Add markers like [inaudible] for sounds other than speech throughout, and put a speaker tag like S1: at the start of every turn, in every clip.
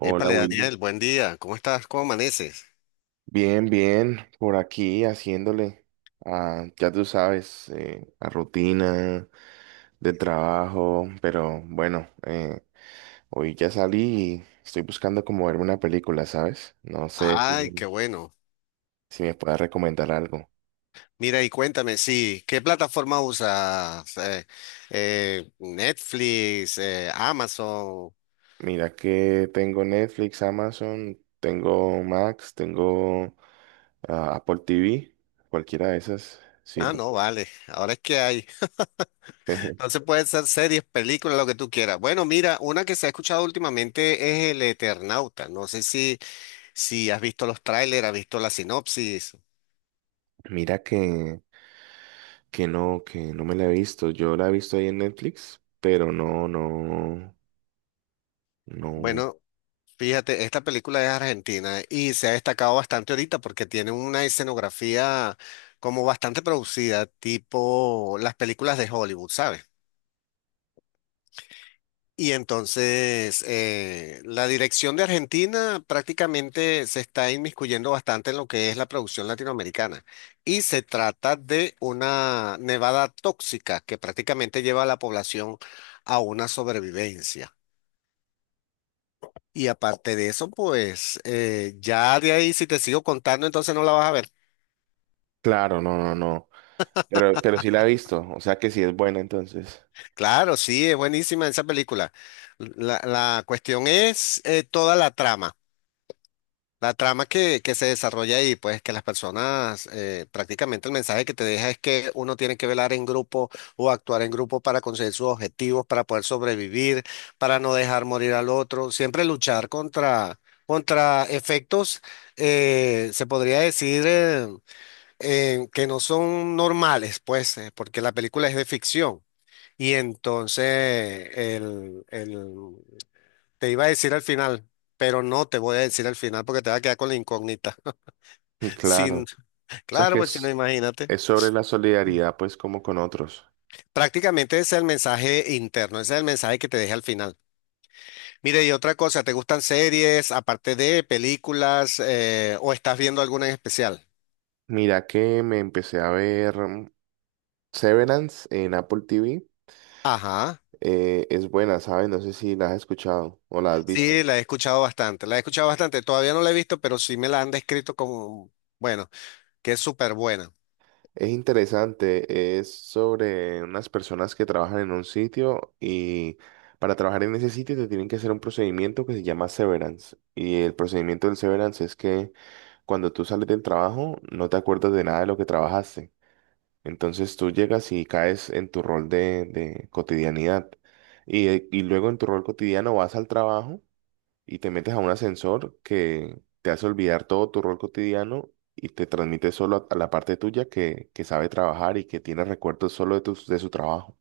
S1: Hola,
S2: Épale,
S1: Wilmer.
S2: Daniel, buen día. ¿Cómo estás? ¿Cómo amaneces?
S1: Bien, bien, por aquí haciéndole, a, ya tú sabes, a rutina de trabajo, pero bueno, hoy ya salí y estoy buscando como verme una película, ¿sabes? No sé
S2: Ay,
S1: si,
S2: qué bueno.
S1: si me puedas recomendar algo.
S2: Mira y cuéntame, sí, ¿qué plataforma usas? Netflix, Amazon.
S1: Mira que tengo Netflix, Amazon, tengo Max, tengo Apple TV, cualquiera de esas
S2: Ah,
S1: sirve.
S2: no, vale. Ahora es que hay. [laughs]
S1: [laughs]
S2: Entonces pueden ser series, películas, lo que tú quieras. Bueno, mira, una que se ha escuchado últimamente es El Eternauta. No sé si has visto los trailers, has visto la sinopsis.
S1: Mira que no, que no me la he visto. Yo la he visto ahí en Netflix, pero no, no, no.
S2: Bueno. Fíjate, esta película es argentina y se ha destacado bastante ahorita porque tiene una escenografía como bastante producida, tipo las películas de Hollywood, ¿sabes? Y entonces la dirección de Argentina prácticamente se está inmiscuyendo bastante en lo que es la producción latinoamericana. Y se trata de una nevada tóxica que prácticamente lleva a la población a una sobrevivencia. Y aparte de eso, pues ya de ahí, si te sigo contando, entonces no la vas a ver.
S1: Claro, no, no, no. Pero sí la he visto. O sea que sí es buena entonces.
S2: Claro, sí, es buenísima esa película. La cuestión es toda la trama, la trama que se desarrolla ahí, pues que las personas, prácticamente el mensaje que te deja es que uno tiene que velar en grupo o actuar en grupo para conseguir sus objetivos, para poder sobrevivir, para no dejar morir al otro, siempre luchar contra efectos, se podría decir que no son normales, pues, porque la película es de ficción. Y entonces te iba a decir al final, pero no te voy a decir al final porque te va a quedar con la incógnita.
S1: [laughs]
S2: [laughs]
S1: Claro.
S2: Sin,
S1: O sea
S2: claro,
S1: que
S2: pues si no, imagínate.
S1: es sobre la
S2: Mm.
S1: solidaridad, pues, como con otros.
S2: Prácticamente ese es el mensaje interno, ese es el mensaje que te deja al final. Mire, y otra cosa, ¿te gustan series, aparte de películas, o estás viendo alguna en especial?
S1: Mira que me empecé a ver Severance en Apple TV.
S2: Ajá.
S1: Es buena, ¿sabes? No sé si la has escuchado o la has
S2: Sí,
S1: visto.
S2: la he escuchado bastante, la he escuchado bastante. Todavía no la he visto, pero sí me la han descrito como, bueno, que es súper buena.
S1: Es interesante, es sobre unas personas que trabajan en un sitio y para trabajar en ese sitio te tienen que hacer un procedimiento que se llama severance. Y el procedimiento del severance es que cuando tú sales del trabajo no te acuerdas de nada de lo que trabajaste. Entonces tú llegas y caes en tu rol de cotidianidad. Y luego en tu rol cotidiano vas al trabajo y te metes a un ascensor que te hace olvidar todo tu rol cotidiano y te transmite solo a, la parte tuya que sabe trabajar y que tiene recuerdos solo de, de su trabajo.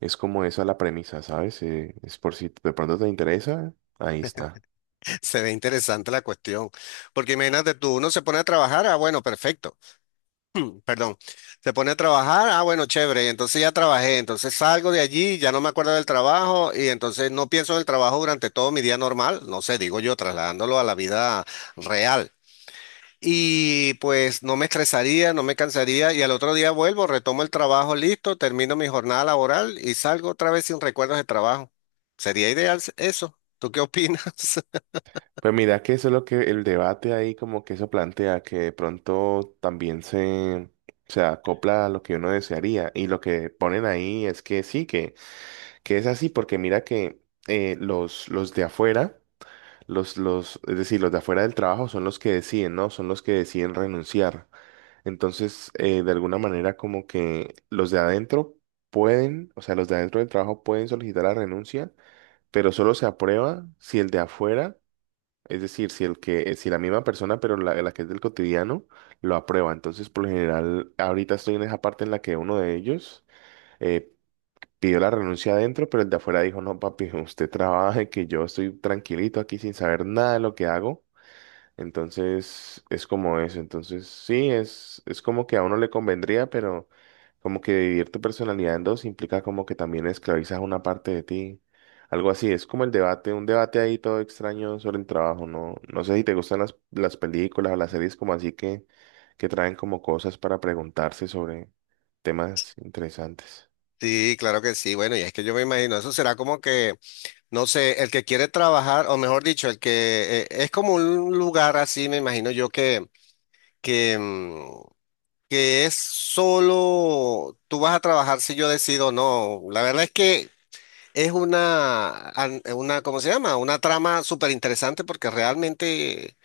S1: Es como esa la premisa, ¿sabes? Es por si de pronto te interesa, ahí está.
S2: [laughs] Se ve interesante la cuestión. Porque imagínate tú, uno se pone a trabajar, ah, bueno, perfecto, perdón. Se pone a trabajar, ah, bueno, chévere, entonces ya trabajé, entonces salgo de allí, ya no me acuerdo del trabajo y entonces no pienso en el trabajo durante todo mi día normal, no sé, digo yo, trasladándolo a la vida real. Y pues no me estresaría, no me cansaría y al otro día vuelvo, retomo el trabajo listo, termino mi jornada laboral y salgo otra vez sin recuerdos de trabajo. Sería eso. ¿Tú qué opinas? [laughs]
S1: Pues mira que eso es lo que el debate ahí como que eso plantea, que de pronto también se acopla a lo que uno desearía. Y lo que ponen ahí es que sí, que es así, porque mira que los de afuera. Los, es decir, los de afuera del trabajo son los que deciden, ¿no? Son los que deciden renunciar. Entonces, de alguna manera, como que los de adentro pueden, o sea, los de adentro del trabajo pueden solicitar la renuncia, pero solo se aprueba si el de afuera, es decir, si el que, si la misma persona, pero la que es del cotidiano, lo aprueba. Entonces, por lo general, ahorita estoy en esa parte en la que uno de ellos eh, pidió la renuncia adentro, pero el de afuera dijo, no, papi, [laughs] usted trabaje, que yo estoy tranquilito aquí sin saber nada de lo que hago. Entonces, es como eso. Entonces, sí, es como que a uno le convendría, pero como que dividir tu personalidad en dos implica como que también esclavizas una parte de ti. Algo así, es como el debate, un debate ahí todo extraño sobre el trabajo, ¿no? No sé si te gustan las películas o las series como así que traen como cosas para preguntarse sobre temas interesantes.
S2: Sí, claro que sí. Bueno, y es que yo me imagino, eso será como que, no sé, el que quiere trabajar, o mejor dicho, el que es como un lugar así, me imagino yo que, mm, que es solo, tú vas a trabajar si yo decido o no. La verdad es que es una, ¿cómo se llama? Una trama súper interesante porque realmente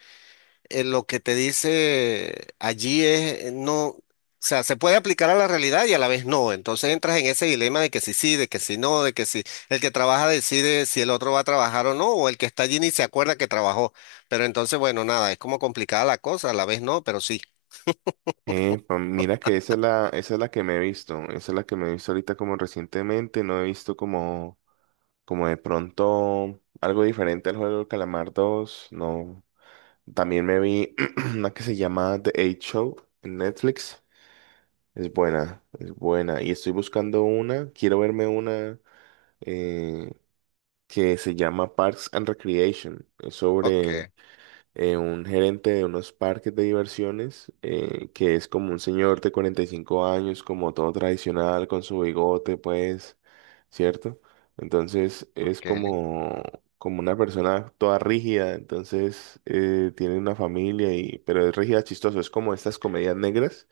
S2: lo que te dice allí es, no, o sea, se puede aplicar a la realidad y a la vez no. Entonces entras en ese dilema de que si sí, de que si no, de que si el que trabaja decide si el otro va a trabajar o no, o el que está allí ni se acuerda que trabajó. Pero entonces, bueno, nada, es como complicada la cosa, a la vez no, pero sí.
S1: Mira que esa es la que me he visto, esa es la que me he visto ahorita como recientemente, no he visto como... Como de pronto algo diferente al juego del Calamar dos no. También me vi [clears throat] una que se llama The Eight Show en Netflix. Es buena, es buena. Y estoy buscando una, quiero verme una eh, que se llama Parks and Recreation. Es sobre
S2: Ok,
S1: un gerente de unos parques de diversiones, que es como un señor de 45 años, como todo tradicional, con su bigote, pues, ¿cierto? Entonces es
S2: ok.
S1: como, como una persona toda rígida, entonces tiene una familia, y, pero es rígida, chistoso, es como estas comedias negras,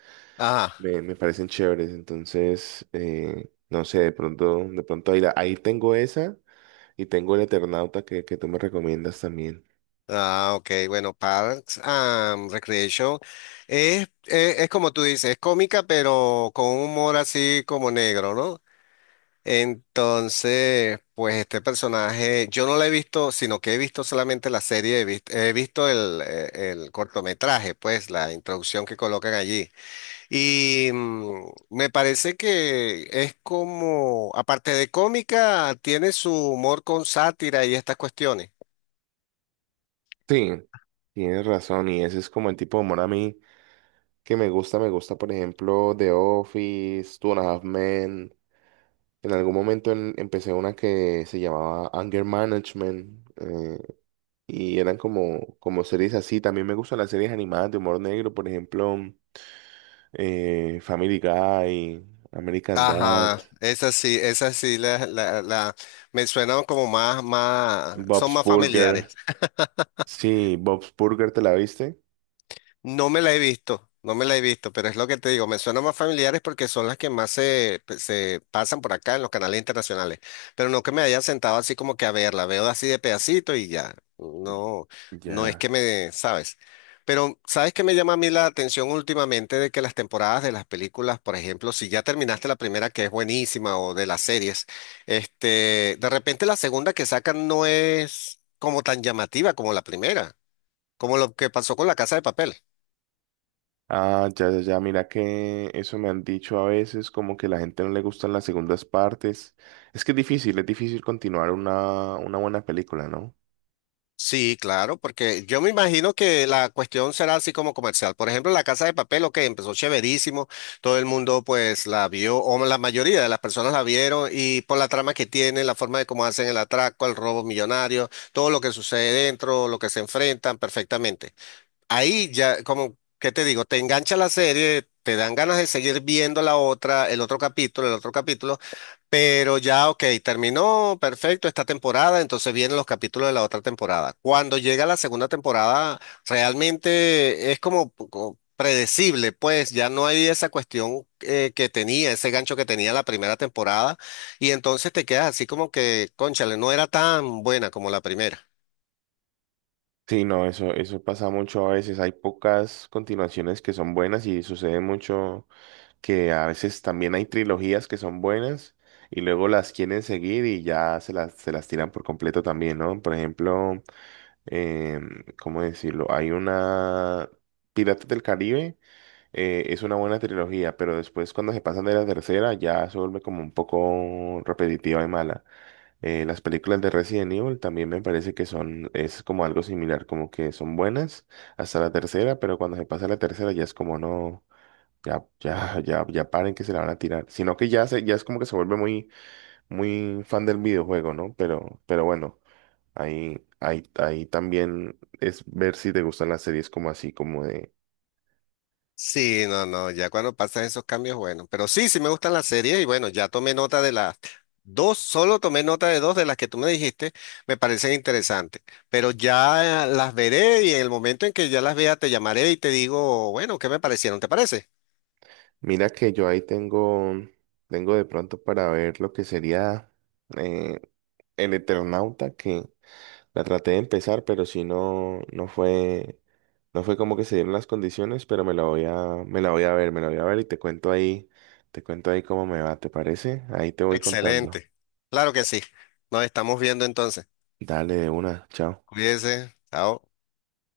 S1: me parecen chéveres, entonces, no sé, de pronto ahí, ahí tengo esa. Y tengo el Eternauta que tú me recomiendas también.
S2: Ah, ok, bueno, Parks and Recreation es como tú dices, es cómica, pero con un humor así como negro, ¿no? Entonces, pues este personaje, yo no lo he visto, sino que he visto solamente la serie, he visto el cortometraje, pues la introducción que colocan allí. Y mm, me parece que es como, aparte de cómica, tiene su humor con sátira y estas cuestiones.
S1: Sí, tienes razón, y ese es como el tipo de humor a mí que me gusta, por ejemplo, The Office, Two and a Half Men. En algún momento empecé una que se llamaba Anger Management, y eran como, como series así. También me gustan las series animadas de humor negro, por ejemplo, Family Guy, American
S2: Ajá,
S1: Dad,
S2: esas sí, me suenan como son
S1: Bob's
S2: más familiares.
S1: Burger. Sí, Bob's Burger, ¿te la viste?
S2: No me la he visto, no me la he visto, pero es lo que te digo, me suenan más familiares porque son las que más se, pues, se pasan por acá en los canales internacionales, pero no que me haya sentado así como que a verla, veo así de pedacito y ya, no, no es
S1: Ya.
S2: que me, ¿sabes? Pero ¿sabes qué me llama a mí la atención últimamente? De que las temporadas de las películas, por ejemplo, si ya terminaste la primera que es buenísima o de las series, este, de repente la segunda que sacan no es como tan llamativa como la primera, como lo que pasó con La Casa de Papel.
S1: Ah, ya, ya, ya, mira que eso me han dicho a veces, como que la gente no le gustan las segundas partes. Es que es difícil continuar una buena película, ¿no?
S2: Sí, claro, porque yo me imagino que la cuestión será así como comercial. Por ejemplo, La Casa de Papel, ok, empezó chéverísimo, todo el mundo pues la vio, o la mayoría de las personas la vieron, y por la trama que tiene, la forma de cómo hacen el atraco, el robo millonario, todo lo que sucede dentro, lo que se enfrentan, perfectamente. Ahí ya, como, ¿qué te digo? Te engancha la serie, te dan ganas de seguir viendo la otra, el otro capítulo, el otro capítulo. Pero ya, ok, terminó, perfecto, esta temporada, entonces vienen los capítulos de la otra temporada. Cuando llega la segunda temporada, realmente es como, como predecible, pues ya no hay esa cuestión que tenía, ese gancho que tenía la primera temporada, y entonces te quedas así como que, cónchale, no era tan buena como la primera.
S1: Sí, no, eso pasa mucho a veces. Hay pocas continuaciones que son buenas y sucede mucho que a veces también hay trilogías que son buenas y luego las quieren seguir y ya se las tiran por completo también, ¿no? Por ejemplo, ¿cómo decirlo? Hay una Piratas del Caribe. Es una buena trilogía, pero después cuando se pasan de la tercera ya se vuelve como un poco repetitiva y mala. Las películas de Resident Evil también me parece que son, es como algo similar, como que son buenas hasta la tercera, pero cuando se pasa la tercera ya es como no, ya, ya, ya, ya paren que se la van a tirar. Sino que ya se, ya es como que se vuelve muy, muy fan del videojuego, ¿no? Pero bueno, ahí, ahí también es ver si te gustan las series como así, como de.
S2: Sí, no, no, ya cuando pasan esos cambios, bueno, pero sí, sí me gustan las series y bueno, ya tomé nota de las dos, solo tomé nota de dos de las que tú me dijiste, me parecen interesantes, pero ya las veré y en el momento en que ya las vea te llamaré y te digo, bueno, ¿qué me parecieron? ¿Te parece?
S1: Mira que yo ahí tengo, tengo de pronto para ver lo que sería eh, el Eternauta, que la traté de empezar, pero si no, no fue, no fue como que se dieron las condiciones, pero me la voy a, me la voy a ver, me la voy a ver y te cuento ahí cómo me va, ¿te parece? Ahí te voy contando.
S2: Excelente, claro que sí, nos estamos viendo entonces,
S1: Dale de una, chao.
S2: cuídense, chao.